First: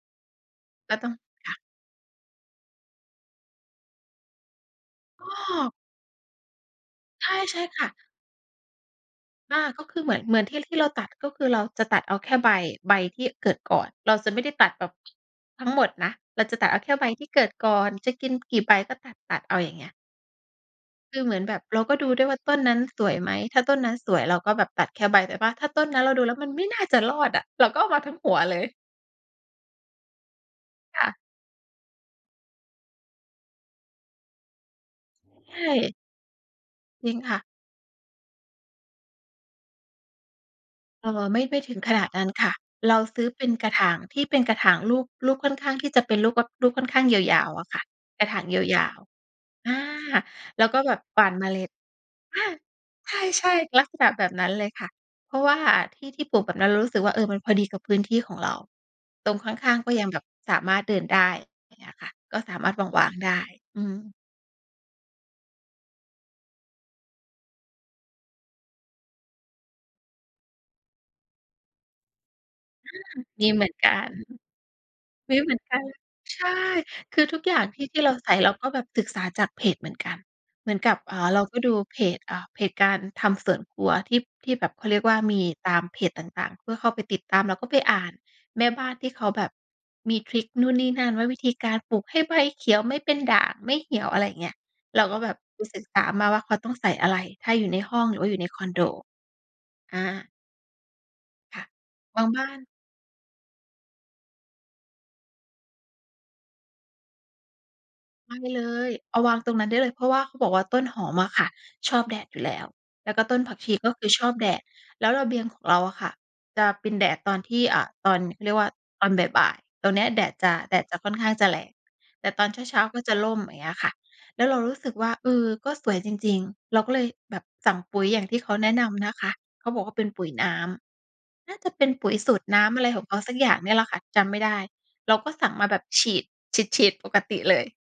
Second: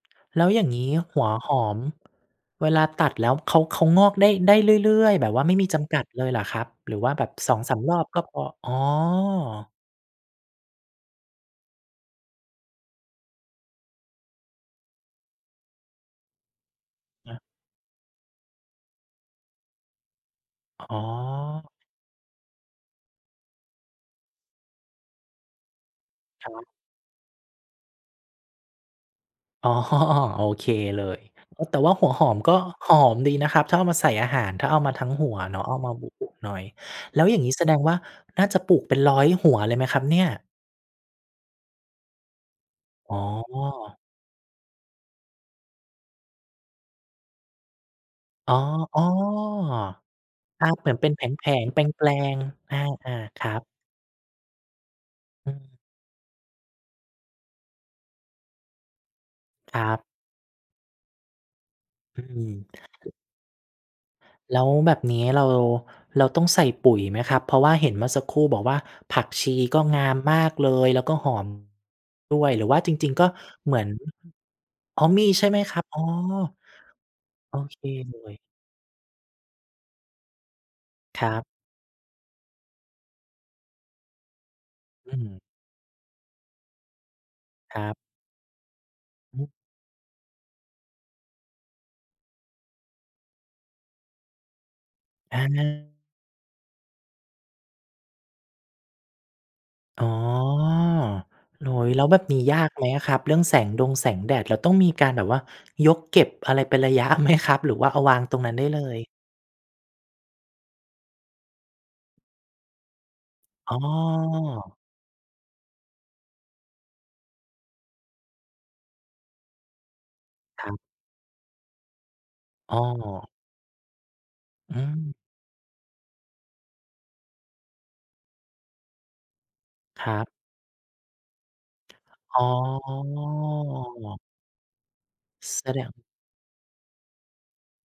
แล้วอย่างงี้ก็ต้อง หัวหค่ะ อมเวลาตัดแล้วเขา เขางอกได้ ได้เรื่อย อๆ แ้บบว่าไม่มีอ! จำกัดเลยเหรอครับ หรือว่าแบใชบ สอง่ สาๆ คม ่ะ รอบก็พอ? อ๋อ อา ก็คือเหมือน เหมือนที่ ที่เราตัด ก็คือเราจะตัดเอาแค่ใบ ใบที่เกิดก่อน เราจะไม่ได้ตัดแบบ ทั้งหมดนะ เราจะตัดเอาแค่ใบที่อา เกิดก่อน จะกินกี่ใบก็ตัด ๆ เอา อย่างเงี้ย อ๋อ คือเหมือนแบบเราก็ดูด้วยว่าต้นนั้นสวยไหม ถ้าต้นนั้นสวยเราก็แบบตัดแค่ใบ แต่ว่าถ้าต้นนั้นเราดูแล้วมคัรนไมับ ่น่าจะรอดอะ เราก็เอามาทั้งหัวเลย อ๋อ โอเคเคล่ะ ย เออ แต่ว่าหัวหอมก็หอมดีนะครับ ถ้าเอามาใส่อาหาร ถ้าเอามาทั้งหัวใชเนาะ เอาม่ าบุ ๆ หน่อย จริแงล้วคอย่่าะ งงี้แสดงว่า น่าจะปลูกเป็นร้อยหัวเลยไหมครับเนี่ย? เอ่อ ไม่ ไม่ถึงขนาดนั้นค่ะ เราอ๋ซอ ื้อเป็นกระถางที่เป็นกระถางรูป รูปค่อนข้างที่จะเป็นรูป ว รูปค่อนข้างยาว ๆ อะค่ะ กระถางอ๋อ ยาว ๆ อา ๆ แอลา ้วก็เหมแืบอนบเป็นหแว่านเผมล็ง ด ๆ แปลง ค่ะ ๆ อา ๆ คใชรั่ บ ๆ ลักษณะแบบนั้นเลยค่ะ เพราะวอื่าอ ที่ ที่ปลูกแบบนั้นเรารู้สึกว่า เออ มันพอดีกับพื้นที่ของเรา ตรงข้คาง รัๆ ก็บ ยังแบบสามารถเดินได้ อย่างเงี้ยค่ะ อืก็สอ ามารถวาง ๆ ได้ อือฮึ แล้วแบบนี้เรา เราต้องใส่ปุ๋ยไหมครับ? เพราะว่าเห็นเมื่อสักครู่บอกว่า ผักชีก็งามมากเลย แล้วก็หอมด้วย หรือว่าอจา ริง ๆ ก็มีเหมืเหอนมือน กัน อ๋อ มี มีใชเ่หมไืหมอนคกัรันบ? เลอ๋ย อ ใช่ คือทุกอโยอ่างเทคี่ ที่เรเาลใส่ ย เราก็แบบศึกษาจากเพจเหมือนกัน เหมือนกับ อ่คา รัเราบ ก็ดูเพจ อ่า เพจการทำสวนครัวที่ ที่แบบ เขาเรียกอวื่า มอ ีตามเพจต่าง ๆ เพื่อเข้าไปติดตาม แล้วก็ไคปรัอบ ่านแม่บ้านที่เขาอืแอบบฮึ มีทริกนู่นนี่นั่น ว่าวิธีการปลูกให้ใบเขียว ไม่เป็นด่าง ไม่เหี่ยว อะไรเงี้ย เราก็แบบอดูศึกา ษามาว่าเขาต้องใส่อะไร ถ้าอยู่ในห้องหรือว่าอยู่ในคอนโด ออ๋อ า ค่โะ อ้โฮ แล้วแบบาบงนีบ้้ายาน กไหมครับ? เรื่องแสงดงแสงแดด เราต้องมีการแบบว่ายกเก็บอะไรเป็นระยะ ไหมครับ? หรือว่าเอาวางไมตร่งนั้นเไลด้เลย ย? เอาวางตรงนั้นได้เลย เพราะว่าเขาบอกว่าต้นหอมอะค่ะ ชอบแดดอยู่แล้ว แล้วก็ต้นผักชอ๋ีอ ก็คือชอบแดด แล้วระเบียงของเราอะค่ะ จะเป็นแดดตอนที่ อ่า ตอน เขาเรียกว่า ตอนบ่าย ๆ ตอนเนี้ยแดดจะ ครัแดบ ดจะค่อนข้างจะแรง แต่ตอนเอ้ช้อ า ๆ ก็จะร่ม อย่างเงี้ยค่ะ แล้วเรารอู้สึกว่า ืม เออ ก็สวยจริง ๆ เราก็เลยแบบสั่งปุ๋ยอย่างที่เขาแนะนำนะคะ เขาบอกว่าเปค็นรปัุบ ๋ยน้ำ น่าจะเป็นปุ๋ยสูอ๋ตรอ น้ำอะไรของเขาสักอย่างเนี่ยแหละค่ะ จำไม่ได้ เราก็สั่งแมาสแบดบฉง ีด ฉีด ๆ ปกติเลย